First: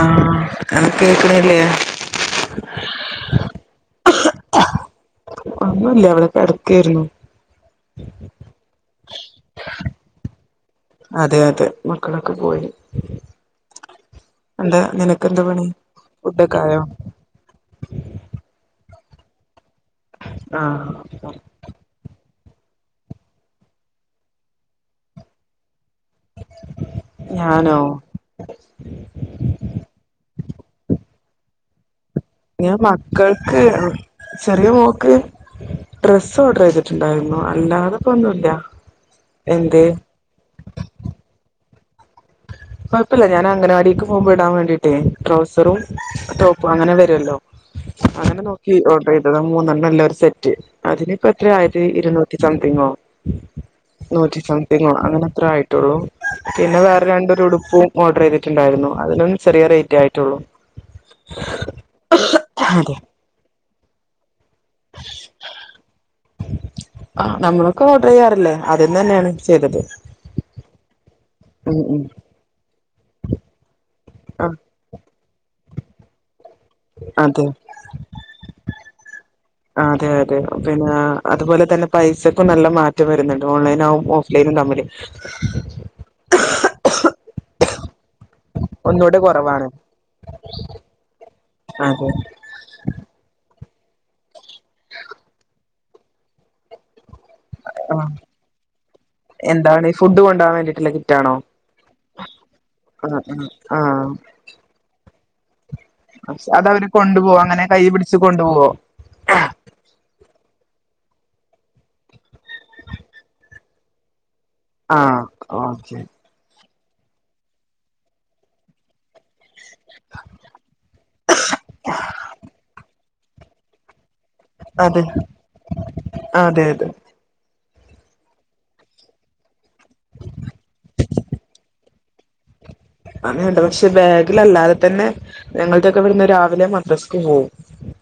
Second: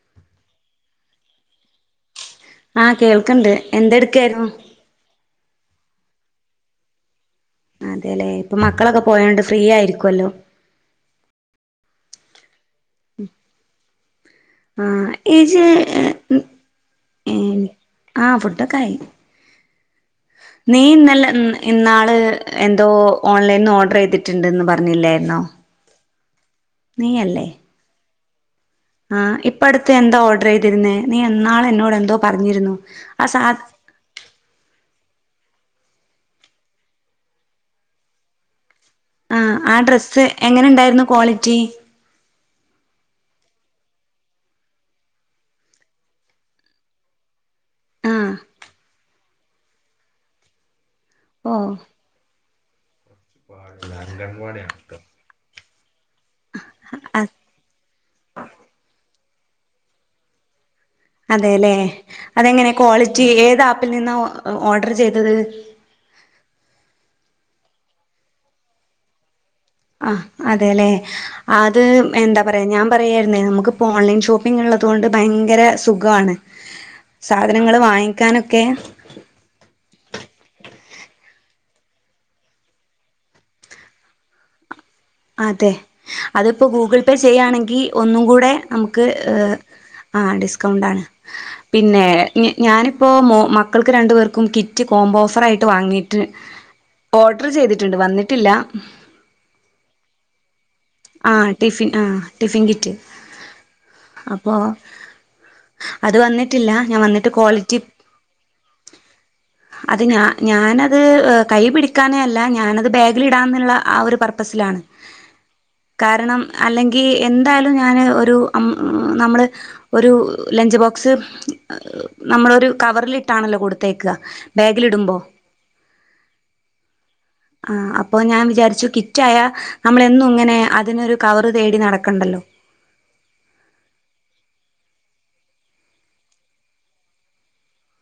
ആഹ് അനക്ക കേക്കണില്ലേ. ആഹ് കേൾക്കണ്ട് എന്തെടുക്കായിരുന്നു. ഒന്നുല്ല ഇവിടെ കെടക്കായിരുന്നു. അതെല്ലെ. ഇപ്പൊ മക്കളൊക്കെ പോയോണ്ട് ഫ്രീ ആയിരിക്കുല്ലോ. അതെ, അതെ മക്കളൊക്കെ പോയി. എന്താ ആഹ് നിനക്കെന്താ ഇജ് പണി ഫുഡൊക്കെ ആയോ ഏ ആ ഫുഡൊക്കെ ആയി നീ ആഹ് നല്ല ഇന്നാള് എന്തോ ഓൺലൈനിന്ന് ഓർഡർ ചെയ്തിട്ടുണ്ടെന്ന് പറഞ്ഞില്ലായിരുന്നോ. നീയല്ലേ ഞാനോ. ആഹ് ഇപ്പട്ത്ത് എന്താ ഓട്റേയ്തിര്ന്നേ നീ ഏന്നാള് എന്നോടെന്തോ. ഞാ മക്കൾക്ക്. ചെറിയ മോക്ക് ഡ്രസ്സോഡ്രീയ്തിട്ടുണ്ടാർന്നു അല്ലാതെ ഇപ്പ ഒന്നുല്ല. ആഹ് ആ എന്തേ ഡ്രസ്സ് എങ്ങനെണ്ടാര്ന്നു ക്വാളിറ്റി? കൊഴപ്പല്ല ഞാൻ അംഗനവാടീക്ക് പോവുമ്പ ഇടാൻ വേണ്ടീട്ടേ ട്രൗസറും ടോപ്പും അങ്ങനെ വരോല്ലൊ. ആഹ് അങ്ങനെ നോക്കി ഓഡ്രീതത മൂന്നെണ്ണല്ല ഒര് സെറ്റ്. അതിന്. ഇപ്പ എത്രായത് ഓ ഇരുന്നൂറ്റി സംതിങ്ങൊ? നൂറ്റി സംതിങ്ങൊ അങ്ങനെത്രോ ആയ. ട്ടൊള്ളു പിന്ന വേറ രണ്ടൊരുടു പ്പും ഓഡ്രീത്റ്റ്ണ്ടായ്രുന്നു അതിനും ചെറിയ റെയ്റ്റെ ആയിട്ടുള്ളു. അതെലേ അതെങ്ങനെ അതെ ക്വാളിറ്റി ഏത് ആപ്പിൽ നിന്നാ ഓ ഓഡർ ചീതത് ആഹ് നമ്മളൊക്കെ ഓഡ്രീയ്യാറില്ലെ അത് ന്നന്നേണ് ചെയ്തത് ആഹ് അതെലേ ഉം അത് ഉം എന്ത പറയ ഞാൻ പറയായിരുന്നെ നമുക്കിപ്പൊ ഓൺലൈൻ ആ ഷോപ്പിംഗ് ഇള്ളതോണ്ട് ഭയങ്കര സുഖാണ് അതെ സാധനങ്ങള് വാങ്ങിക്കാനൊക്കെ അതെ അതെ പിന്നി അത്പോലെ തന്നെ പൈസക്കും നല്ല മാറ്റം വര്ന്ന്ണ്ട് ഓൺലൈനാവും ഓഫ് ലൈനും തമ്മില് അതെ അതിപ്പൊ ഗൂഗിൾ പെ ചെയ്യാണെങ്കി ഒന്നും കൂടെ നമ്ക് ഒന്നൂടെ ഏഹ് കുറവാണ് ആഹ് ഡിസ്കൗണ്ടാണ് പിന്നേ അതെ ഞാനിപ്പോ മോ മക്കൾക്ക് രണ്ട് പേർക്കും കിറ്റ് കോംമ്പൊ ഓഫറിയിട്ട് വാങ്ങീട്ട് ഓഡ്ര് ചെയ്തിട്ട്ണ്ട് ആ വന്നിട്ടില്ല എന്താണ് ഈ ഫുഡ്ഡ് കൊണ്ടാവാ വേണ്ടി ല്ല ആ കിറ്റാണൊ ടിഫിൻ ആ ആഹ് ആഹ് ആഹ് വാ അതവര് കൊണ്ടുപോവൊ അങ്ങനെ കയ്യി പിടിച്ച് കൊണ്ടുപോവൊ അത് ഞാ ഞാനത് ഏഹ് കയ്യി പിടിക്കാനല്ല ഞാനത് ബാഗിലിടാം എന്ന്ള്ള ആഹ് ഒര് പർപ്പസിലാണ് ആഹ് ഓഹ് കാര്ണം അല്ലെങ്കി എന്തായാലും ഞാന് ഒര് അം നമ്മള് ഒരു ലഞ്ച് ബോക്സ് നമ്മളൊരു കവറ്ല്ട്ടാണല്ലൊ കൊട് ത്തയക്ക അതെ ബാഗിലിടുമ്പൊ അതെ അതെ ആഹ് അപ്പൊ ഞാൻ വിജാരിച്ചു കിറ്റായ നമ്മളെന്നു ഇങ്ങനെ അതിനൊര് കവറ് തേടി നടക്കണ്ടല്ലൊ അങ്ങന്ണ്ട് പക്ഷെ ബാഗിലല്ലാതെ തന്നെ ഞങ്ങൾതൊക്കെ ഇവിട്ന്ന് രാവിലെ മദ്രസ്ക്ക് പോവും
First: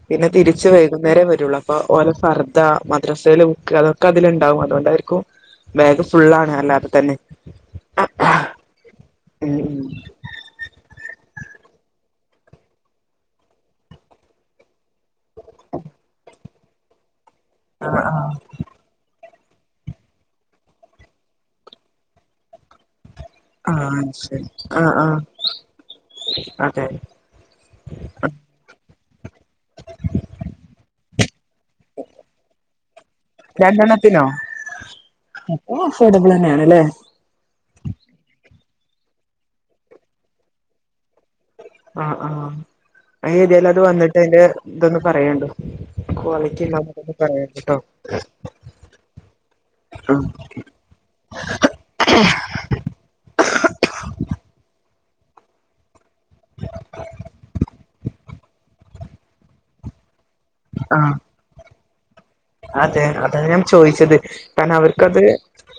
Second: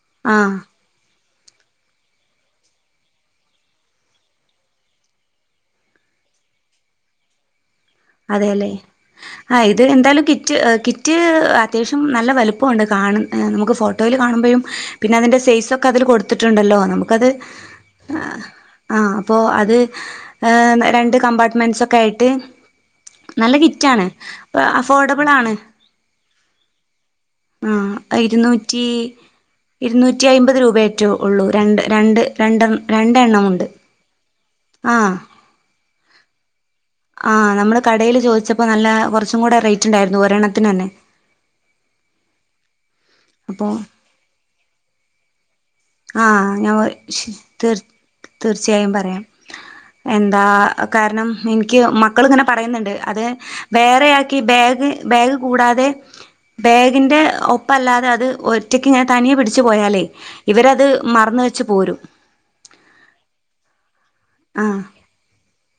പിന്നെ ആഹ് തിരിച്ച് വ ന്നേരെ വരൊള്ളു അപ്പൊ ഓല ഫർദ മദ്രസേലെ ബുക്ക് അതൊക്കെ അതില്ണ്ടാവും അതോണ്ടായ്ര്ക്കും ബാഗ് ഫുള്ളാണ് അല്ലാതെ തന്നെ അതേല്ലെ. ഉം ആഹ് ഇത് ഉം എന്തായാലും കിറ്റ് ഏഹ് കിറ്റ് ഏഹ് അത്യാവശ്യം നല്ല വലിപ്പൊണ്ട് കാണ് നമുക്ക് ഫോട്ടോയില് കാണുമ്പഴും പിന്ന അതിൻ്റെ സൈസൊക്കെ അതില് കൊട് ത്ത്ണ്ടല്ലൊ നമുക്കത് ആഹ് ആഹ് ആഹ് അപ്പോ അത് ആഹ് രണ്ട് കമ്പാർട്ട്മെൻസൊക്കായിട്ട് നല്ല ആഹ് കിറ്റാണ് ശരി ഏ ആഹ് ആഹ് അഫോർട്ടബ്ളാണ് അതെ ആഹ് ഇര്ന്നൂറ്റി ഇരുന്നൂറ്റി അയ്മ്പത് രൂബേറ്റെ ഉള്ളു രണ്ട് രണ്ട് രണ്ടെൺ രണ്ടെണ്ണമുണ്ട് രണ്ടെണ്ണത്തിനൊ ആഹ് ഓഹ് അഫോട്ടബ്ളന്നേണ്ലെ ആഹ് നമ്മള് കടയില് ചോദിച്ചപ്പൊ നല്ലാ കൊറ്ച്ചും കൂട റെയ്റ്റ്ണ്ടായ്ര്ന്നു ഒരെണ്ണത്തിനന്നെ ആ ആഹ് അയ് എതായാലും അത് അപ്പോൾ വന്ന്ട്ട് അതിന്റെ ഇതൊന്ന് പറയൊണ്ടു ആഹ് ഞാൻ വ തീർ തീർച്ചയായും പറയാം ആഹ് എന്താ കാര്ണം ഇൻ ക്ക് മക്കള്ങ്ങനെ പറയ്ന്ന്ണ്ട് അത് വേറെയാക്കി ബാഗ് ബാഗ് കൂടാതെ ബാഗിന്റെ ഒപ്പല്ലാതെ അത് ഒറ്റക്ക്ങ്ങനെ തനിയെ പിടിച്ച് പോയാലെ ഇവരത് ആഹ് മറന്ന് വച്ച്പോരും അതെ അതാഞാൻചോയ്ച്ചത് ആഹ് കാരണഅവർക്കത്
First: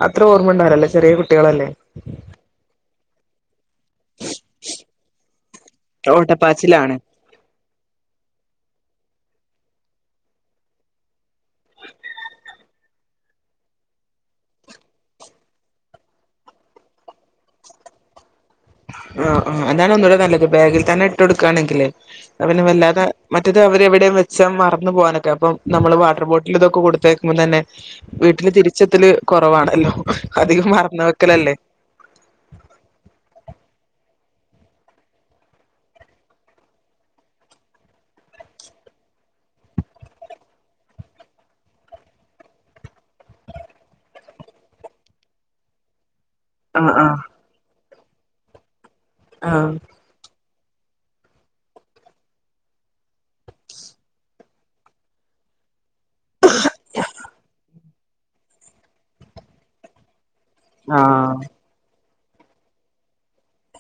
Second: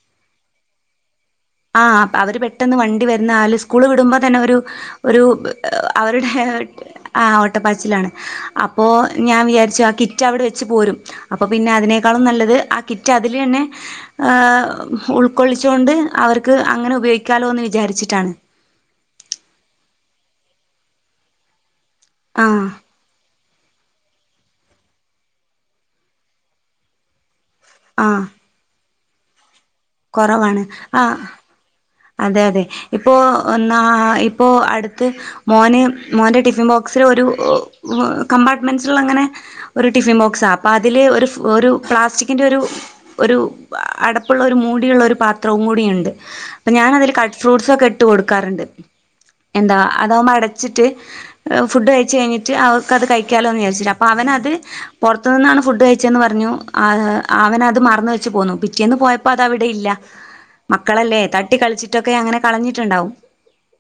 അത്ര ഓർമ്മണ്ടാവുലല്ലോ ചെറിയകുട്ടികളല്ലേ ആഹ്‌ അവര്പെട്ടെന്ന് വണ്ടിവരുന്നാല് സ്കൂള് വിട്മ്പോതന്നെഒരു ഒരു അവരുടെ ഹേർ ഓട്ടപ്പാച്ചിലാണ് ആഓട്ടപ്പാച്ചിലാണ് അപ്പോ ഞാൻവിയാര്ച്ചു ആകിറ്റ് അവിടെവെച്ച്പോരും അപ്പൊപിന്നെ അതിനേക്കാളുംനല്ലത് ആ കിറ്റ്അതില്യന്നെ ആഹ്‌ ഉൾക്കൊള്ളിച്ചൊണ്ട് അവർക്ക് അങ്ങനെ ഉപയോഗിക്കാലോന്ന് വിചാരിച്ചിട്ടാണ് ആഹ്‌ ആഹ് അതാണ് ഒന്നുംടെ നല്ലത് ബാഗിൽതന്നെ ഇട്ടൊടുക്കുകയാണെങ്കിലെയ് ന്ന ആഹ് പിന്നെവല്ലാതെ മറ്റെത്അവര് എവിടെയുംവെച്ച മറന്നു പോവാനൊക്കെ അപ്പം നമ്മള് വാട്ടർബോട്ടില്തൊക്കെ കൊടുത്തേക്കുമ്പോംതന്നെ ആഹ് വീട്ട്ല് തിരിച്ച്ത്തെല് കൊറവാണല്ലോ അധികം മറന്ന് വെക്കലല്ലേ അതെഅതെ ഇപ്പോ ഒന്നാ ഇപ്പോ അടുത്ത് മോന് മോന്റെ ടിഫിൻബോക്സിലൊരു കമ്പാർട്ട്മെൻസ്സ്ള്ളങ്ങനെ ഒരു ടിഫിൻബോക്സാ അപ്പതില് ഒരു ഒരു പ്ലാസ്റ്റിക്കിന്റെ ഒരു ഒരു അടപ്പുള്ള ഒരു മൂ ടിയുള്ള ഒരുപാത്രവുംകൂടിഉണ്ട് അപ്പൊ ആഹ് ഞാനതില് ആഹ് കട്ട്ഫ്രൂട്ട്സ്സൊക്കെ ഇട്ട്കൊടുക്കാറ്ണ്ട് ആഹ് എന്താ അതാവുമ്പോ അടച്ചിട്ട് ഫുഡ് കഴിച്ച് കഴിഞ്ഞിട്ട് അവക്കത് കഴിക്കാലോന്ന് വിയാരിചിട്ട് അപ്പൊ അവനത് പൊറ്ത്ത്ന്നാണ് ഫുഡ് കഴി ച്ചന്ന് പറഞ്ഞു ആ അവനത് മറന്ന് വെച്ച്പോന്നു, പിറ്റേന്ന് പോയപ്പോ അതവിടെ ഇല്ല മക്കളല്ലേ ആഹ് തട്ടിക്കളിച്ചിട്ടൊക്കെ അങ്ങനെ കളഞ്ഞിട്ടുണ്ടാവും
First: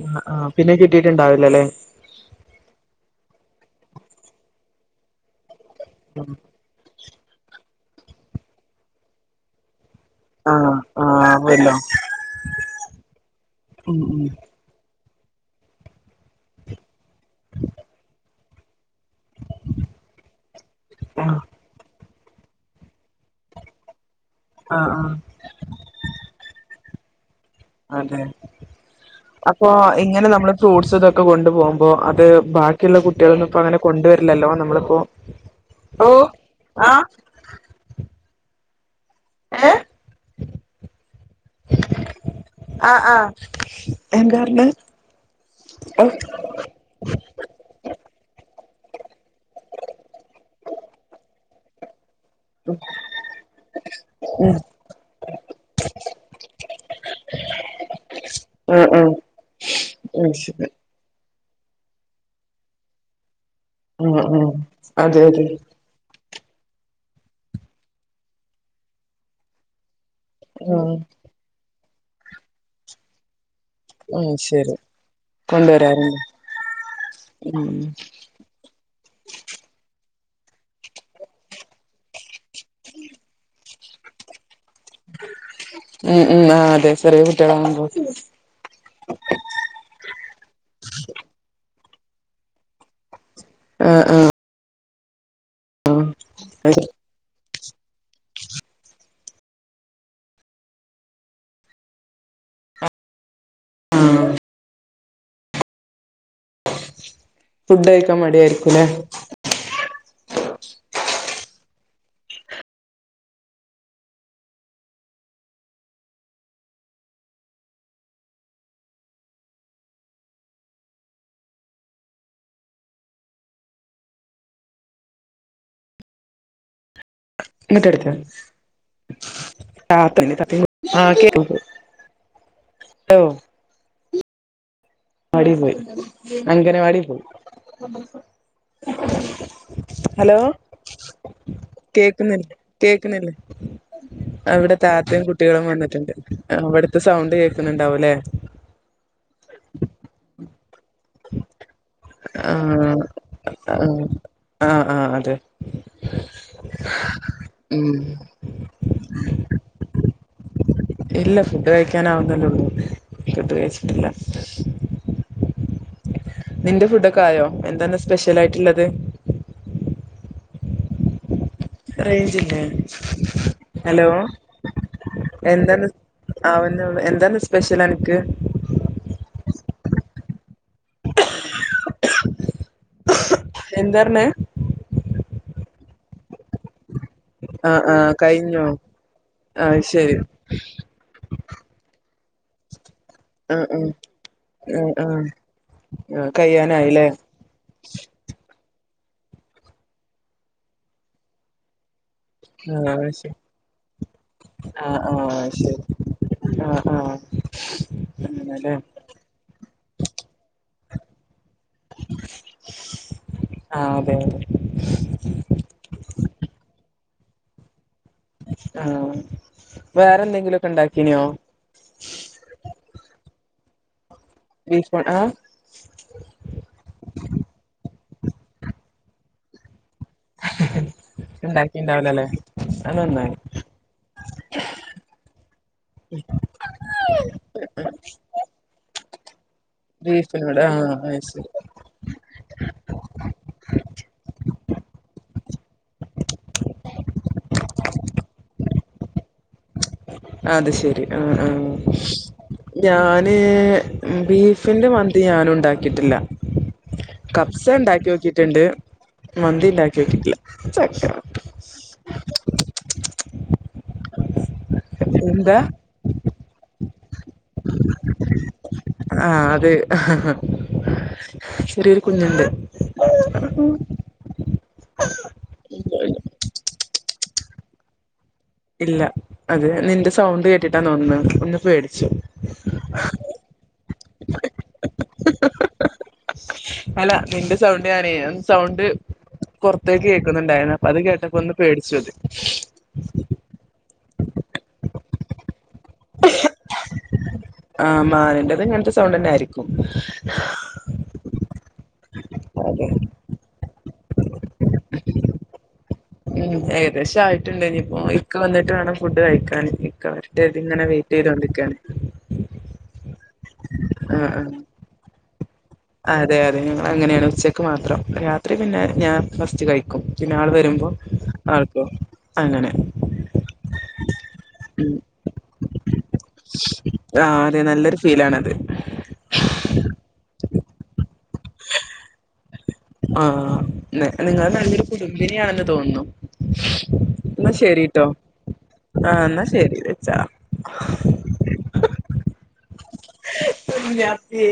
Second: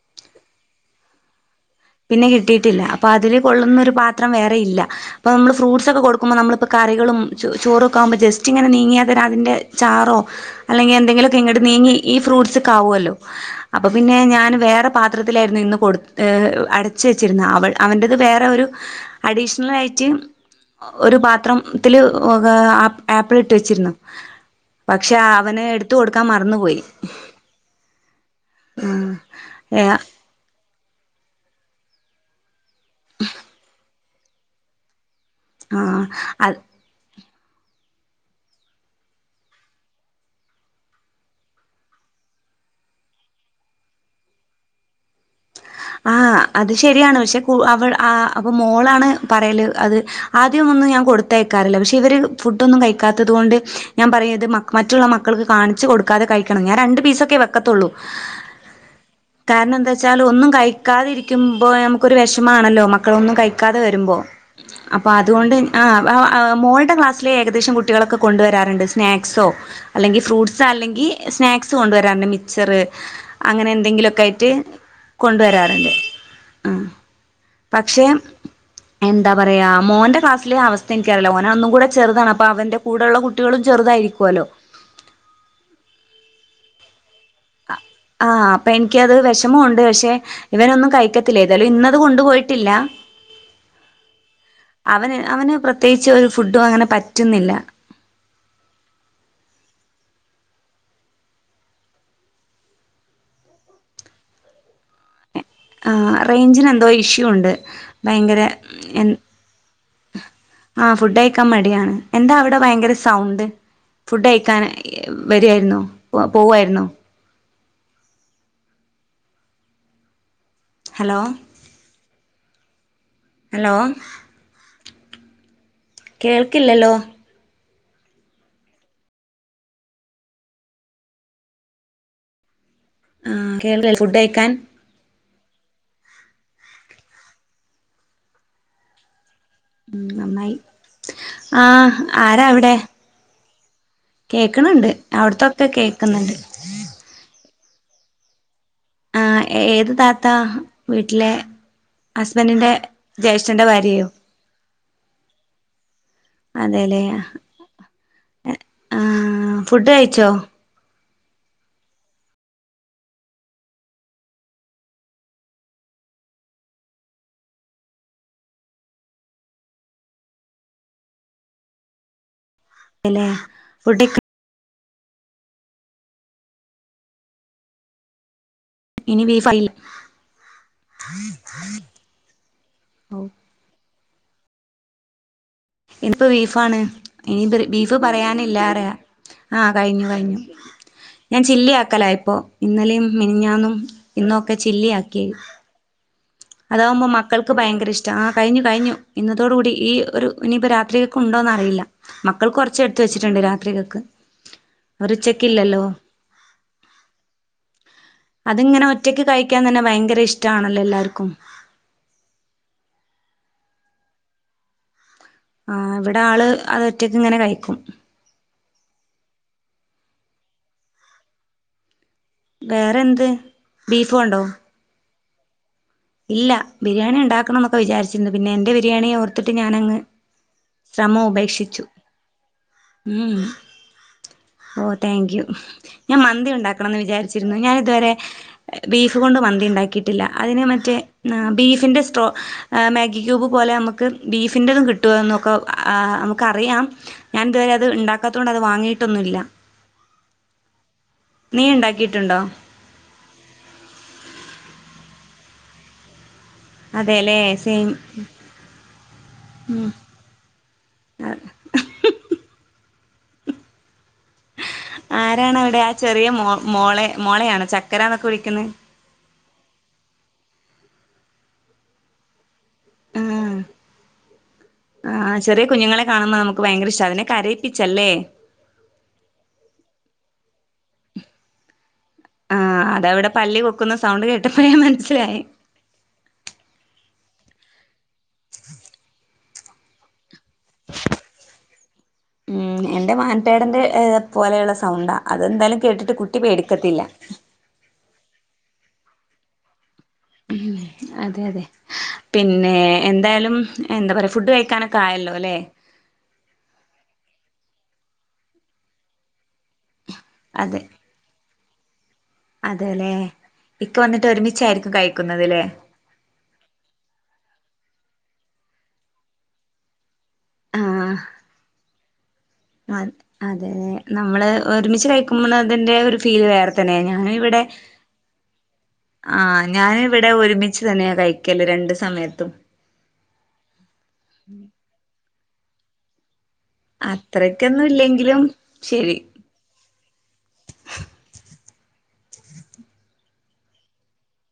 അഹ് അഹ് പിന്നെ കിട്ടിയിട്ടുണ്ടാവില്ലല്ലെ പിന്നെ കിട്ടിയിട്ടില്ല. അപ്പൊ അതില് കൊള്ളുന്നൊരു പാത്രം വേറെ ഇല്ല. അപ്പൊമ്മള് ഫ്രൂട്ട്സ് ഒക്കെ കൊടുക്കുമ്പോ നമ്മള്പ്പ കറികളും ചൊ ചോറൊക്കൊവുമ്പോ ജസ്റ്റ് ഇങ്ങനെ നീങ്ങിയാത്തന്നെ അതിൻ്റെ ചാറോ ആഹ് അല്ലെങ്കി എന്തെങ്കിലൊക്കെങ്ങ്ട്ട് ആവല്ലോ നീങ്ങി ഈ ഫ്രൂട്ട്സ്സ്ക്കാവൊല്ലോ ഉം അപ്പോപിന്നെ ഉം ഞാന് വേറെപാത്രത്തിലെര്ന്നു ഇന്ന് കൊട് ഹെ അട ച്ച് വെച്ച്ര്ന്നെ. അവൾ അവന്റെത് വേറെ ഒരു അഡീഷ്ണ്ലായിറ്റ് ആഹ് ഒരുപാത്രം ത്തിൽ ത്തിൽ ആപ്പ്‌ ആപ്പിൾട്ട് വെച്ചിര്ന്നു ആഹ് പക്ഷെ ആഹ് അവന് എടുത്ത് കൊട്ക്കാൻ മറന്ന് പോയി അതെ അപ്പൊ ആ എങ്ങനെ നമ്മള് ഫ്രൂട്ട്സ് ഇതൊക്കെ കൊണ്ടു പോവുമ്പോ അത് ബാക്കിള്ള കുട്ടികളൊന്നുംപ്പ അങ്ങനെ കൊണ്ട് വര്ലല്ലോ നമ്മള്പ്പോ ആഹ്‌ അത് ആഹ്‌ ഏഹ്‌ ആഹ്‌ ആഹ്‌ എന്തറ്ഞ്ഞെ? ആഹ്‌ അത് ശരിയാണ് പഷെ കൂ അവൾ ആ അപ്പൊ മോളാണ് പറയല് അത് ആദ്യം ഒന്നും ഞാൻ കൊട് ത്തെയക്കാറില്ല പക്ഷെ ഇവര് ഫുഡ്ഡൊന്നും കഴിക്കാത്തത് കൊണ്ട് ഞാൻ പറയുത് ഉം മ മറ്റുള്ളമക്കൾക്ക് കാണിച്ച് കൊടുക്കാതെ കഴിക്കണം ഞാരണ്ട് പീസൊക്കെ വെ ക്കത്തൊള്ളൂ. ആ ആ കാര്ണന്താച്ചാൽ അത് ഒന്നും ശരി കഴി ക്കാതിരിക്കുമ്പോ നമുക്കൊരു വെഷമാണല്ലോ മ ക്കളൊന്നുംകഴിക്കാതെ ആ വരുമ്പോ, ആ അപ്പോ അതെ അത് അതെ കൊണ്ട് ആഹ്‌ ആഹ് മോൾടെ ക്ലാസ്സിലെ ഏകദേശം കുട്ടികളൊക്കെ കൊണ്ടുവരാറ്ണ്ട് സ്നാക്സോ അല്ലെങ്കി ഫ്രൂട്ട്സ്സ് ആ അല്ലെങ്കി സ്നാക്സ് കൊണ്ട് വരാറ്ണ്ട് മിച്ചറ് അങ്ങനെ എന്തെങ്കിലുക്കായിറ്റ് കൊണ്ടുവരാ വരാറുണ്ട് ഉം പക്ഷെ എന്താ പറയാ മോന്റെ ക്ലാസ്സിലെ അവസ്ഥ ഇൻക്കറീല്ല മോനൊന്നും കൂടെ ചെറുതാണ്, അപ്പൊ അവന്റെ കൂടെള്ള കുട്ടികള് ചെറുതായിരിക്കുവല്ലോ ഉം ഉം ആഹ് അതെ ചെറിയകുട്ടിയാളാവുമ്പോ പ്പൊ എനിക്കത് വെഷമോണ്ട് പക്ഷെ ഇവനൊന്നും കഴിക്കത്തില്ല, ഏതായാലും ഇന്നത് കൊണ്ട് പോയിട്ടില്ല ആഹ് ആഹ് അവന് അവന് പ്രത്യേകിച്ച് ഒരു ഫുഡും അങ്ങനെ പറ്റുന്നില്ല റേഞ്ചിന് എന്തോ ഇഷ്യൂ ഉണ്ട് ഫുഡ് കഴിക്കാൻ ഭയങ്കര മടിയായിരിക്കൂല്ലേ എ ആഹ് ഫുഡ് കയ്ക്കാൻ മടിയാണ്. എന്താ അവിടെ ഭയങ്കര സൗണ്ട് ഫുഡ് കയ്ക്കാൻ വരുവായിരുന്നോ, പോവായിരുന്നോ ഹലോ ഹലോ കേൾക്കില്ലല്ലോ ഇങ്ങട്ട് എടുക്ക് ആഹ് [unintelligible] ആഹ് കേക്കും ങ്കൽ ഫുഡ് അയിക്കാൻ വാടി പോയി അങ്ങനെ വാടി പോയി. ഉം ഹലോ നന്നായി ആഹ് ആരാ കേക്കുന്നില്ല അവിടെ കേക്കുന്നില്ലേ അവിടെ കേക്കണണ്ട് താത്തയും കുട്ട്യേളും അവിടത്തൊക്കെ വന്നിട്ടുണ്ട്. കേക്കുന്നുണ്ട് അപ ഇവിട്ത്തെ സൗണ്ട് കേക്കുന്നുണ്ടാവുലേ. ആ ഏത് താത്ത വീട്ടിലെ ഹസ്ബൻഡറിന്റെ ആഹ് ജ്യേഷ്ഠന്റെ ആഹ് ഭാര്യയോ ആഹ് ആഹ് അതെ അതെല്ലേ ഉം ആഹ് ഫുഡ് കഴിച്ചോ ഇല്ല ഫുഡ് കഴിക്കാൻ ആവുന്നെ ലൊള്ളൂ. ഫുഡ് കഴിച്ചിട്ടില്ല. നിന്റെ ഫുഡൊക്കെ ആയോ എന്താണ് സ്പെഷ്യൽ ആയിട്ട്ല്ലത്. റേയ്ഞ്ച്ല്ലേ അല്ലെ ഫുഡ് ഹലോ എന്താണ് ആ [unintelligible] ന്ന് എന്താണ് സ്പെഷ്യൽ അനക്ക്. ഇനി ബീ ഫൈൽ ഓ എന്ത പറ്ഞ്ഞ് ഇൻക്ക് ബീഫാണ്. ഇ [unintelligible] നി ആഹ് ബീഫ് ആഹ് കഴിഞ്ഞോ പറയാനില്ലാറ്യ. ആഹ് അത് കഴിഞ്ഞു ശരി കഴിഞ്ഞു. ഞാൻ ചില്ലി ആക്കലാ ഇപ്പൊ. ഇന്നലെയും ആഹ് മിനിഞ്ഞാന്നും ആഹ് ഇന്നൊക്കെ ചില്ലി ആഹ് ആഹ് ആക്കിയ ആ അതാകുമ്പോ കഴിയാനായില്ലേ മക്കൾക്ക് ഭയങ്കര ഇഷ്ട. ആഹ് കഴിഞ്ഞു കഴിഞ്ഞു. ഇന്നതോട് കൂടി ഈ ഒരു ഇനിയിപ്പ രാത്രിയക്ക് ഉണ്ടോന്ന്റിയില്ല. മക്കൾക്ക് കൊറ്ച്ച് എടുത്ത് ആഹ് ശരി വെച്ചിട്ടുണ്ട് രാത്രിക്കക്ക്. ആഹ് ആഹ് ശെരി ആഹ് ആഹ് അങ്ങനെല്ലേ അതിങ്ങനെ ഒറ്റയ്ക്ക് കഴിക്കാൻ തന്നെ ഭയങ്കര ഇഷ്ടാണൊല്ലോ എല്ലാർക്കും. ആഹ് അതെ അതെ ആഹ് ഇവിടെ ആള് അതൊറ്റക്ക് ഇങ്ങനെ കഴിക്കും. ആഹ് വേറെ എന്തെങ്കിലൊക്കെ ഇണ്ടാക്കീന്യോ. വേറെ എന്ത് ബീഫോണ്ടോ. ബീഫ് ണ്ട് ആഹ് ഇല്ല ബിരിയാണി ഇണ്ടാക്കണം എന്നൊക്കെ വിചാരിച്ചിരുന്നു. പിന്നെ എന്റെ ബിരിയാണിയെ ഓർത്തിട്ട്ഞാനങ്ങ്. ശ്രമം ഉപേക്ഷിച്ചു ഉണ്ടാക്കിണ്ടാവില്ലല്ലേ അത് ഉം നന്നായി ഉം. ഓ താങ്ക് യു. ഞാൻ മന്തി ഉണ്ടാക്കണംന്ന് വിചാരിച്ചിരുന്നു. ഞാൻ ഇതുവരെ. ബീഫ് കൊണ്ട് മന്തി ഉണ്ടാക്കിയിട്ടില്ല ബീഫിനോട് അതിനെ മറ്റ് ആഹ് അത് ശരി ബീഫിൻ്റെ സ്ട്രോ മാഗി ക്യൂബ് പോലെ നമക്ക് ബീഫിൻ്റെതും കിട്ടൊഎന്നൊക്കെ. ആ നമുക്കറിയാം ഞാൻ ഇതുവരെ അത് ഇണ്ടാക്കാത്തോണ്ട് അത് വാങ്ങിയിട്ടൊന്നുല്ല. അത് ശെരി അഹ് നീ ആഹ്. ഉണ്ടാക്കിയിട്ടുണ്ടോ ഞാന് ബീഫിന്റെ മന്തി ഞാനു ഉണ്ടാക്കിട്ടില്ല. അതെല്ലേ കബ്സ സെയിം ഉണ്ടാക്ക്യോക്കീട്ടുണ്ട്. മന്തി ഉണ്ടാക്ക്യോക്കിട്ടില്ല. ആരാണ് എന്താ അവിടെ ആ ചെറിയ മോളെ മോളയാണൊ ചക്കരന്നൊക്കെ വിളിക്കുന്നത്. ആഹ് അത് ചെറിയൊരു കുഞ്ഞുണ്ട്. [inaudible] ഉം ആഹ് ചെറിയ കുഞ്ഞുങ്ങളെ കാണുമ്പ നമുക്ക് ഭയങ്കര ഇഷ്ട അതിനെ കരയിപ്പിച്ചല്ലേ. ഇല്ല അത് നിന്റെ സൗണ്ട് കേട്ടിട്ടാ തോന്ന്ന്ന് ഒന്നു പേടിച്ചു. ആഹ് അതവിടെ പല്ലി കൊക്കുന്ന സൗണ്ട് കേട്ടപ്പെളെ മനസ്സിലായേ. അല്ല നിന്റെ സൗണ്ട് ഞാനേ അത് സൗണ്ട് പൊറ്ത്തേക്ക് കേക്ക്ന്ന്ണ്ടായിന്നു. ഉം എന്റെ മൻ ടേടന്റെ പോലെയുള്ള സൗണ്ടാ. അതെന്തായാലും കേട്ടിട്ട് കുട്ടി പേടിക്കത്തില്ല. ആഹ് മാന് ന്റെത് ഇങ്ങൻത്തെ സൗണ്ടന്നെ ആയിരിക്കും. ഉം അതെ അതെ പിന്നെ അതെ എന്തായാലും. എന്താ പറയ ഫുഡ് കഴിക്കാനൊക്കെ ആയല്ലോ അല്ലേ? ഉം ഏകദേശം ആയിട്ട് ഉണ്ട് ഇനിയിപ്പോ ഇക്ക വന്നിട്ട് വേണം ഫുഡ് കഴിക്കാൻ ക്ക വരട്ട് ഇങ്ങനെ വെ ഈ രണ്ട് ക്യാന് അതെല്ലെ ഇക്ക ആ വന്നിട്ട് ഒരുമിച്ചായിരിക്കും കഴിക്കുന്നത് അല്ലേ അതെ അതെ ഞങ്ങള് അങ്ങനെയാണ് ഉച്ചക്ക് മാത്രം രാത്രി പിന്നെ ഞാൻ ഫസ്റ്റ് കഴിക്കും പിന്നെ ആൾ വരുമ്പോ ആൾകോ അങ്ങനെ ആര് അതേ നമ്മള് ഉം ഒരുമിച്ച് കഴിക്കുമ്പോ അതിന്റെ ഒരു ഫീല് വേറെ തന്നെയ ഞാന് ആഹ് അതെ ഇവിടെ നല്ലൊരു ഫീലാണത് ആ ഞാന് ഇവിടെ ഒരുമിച്ച് തന്നെയാ കഴിക്കല് രണ്ടു സമയത്തും. ആഹ് നിങ്ങൾ നല്ലൊരു കുടുംബിനിയാണെന്ന് തോന്നുന്നു എന്നാ അത്രക്കൊന്നും ശരിട്ടോ ഇല്ലെങ്കിലും ശരി ആഹ് എന്നാ ശരി വെച്ചാ ഞാത്തിയേ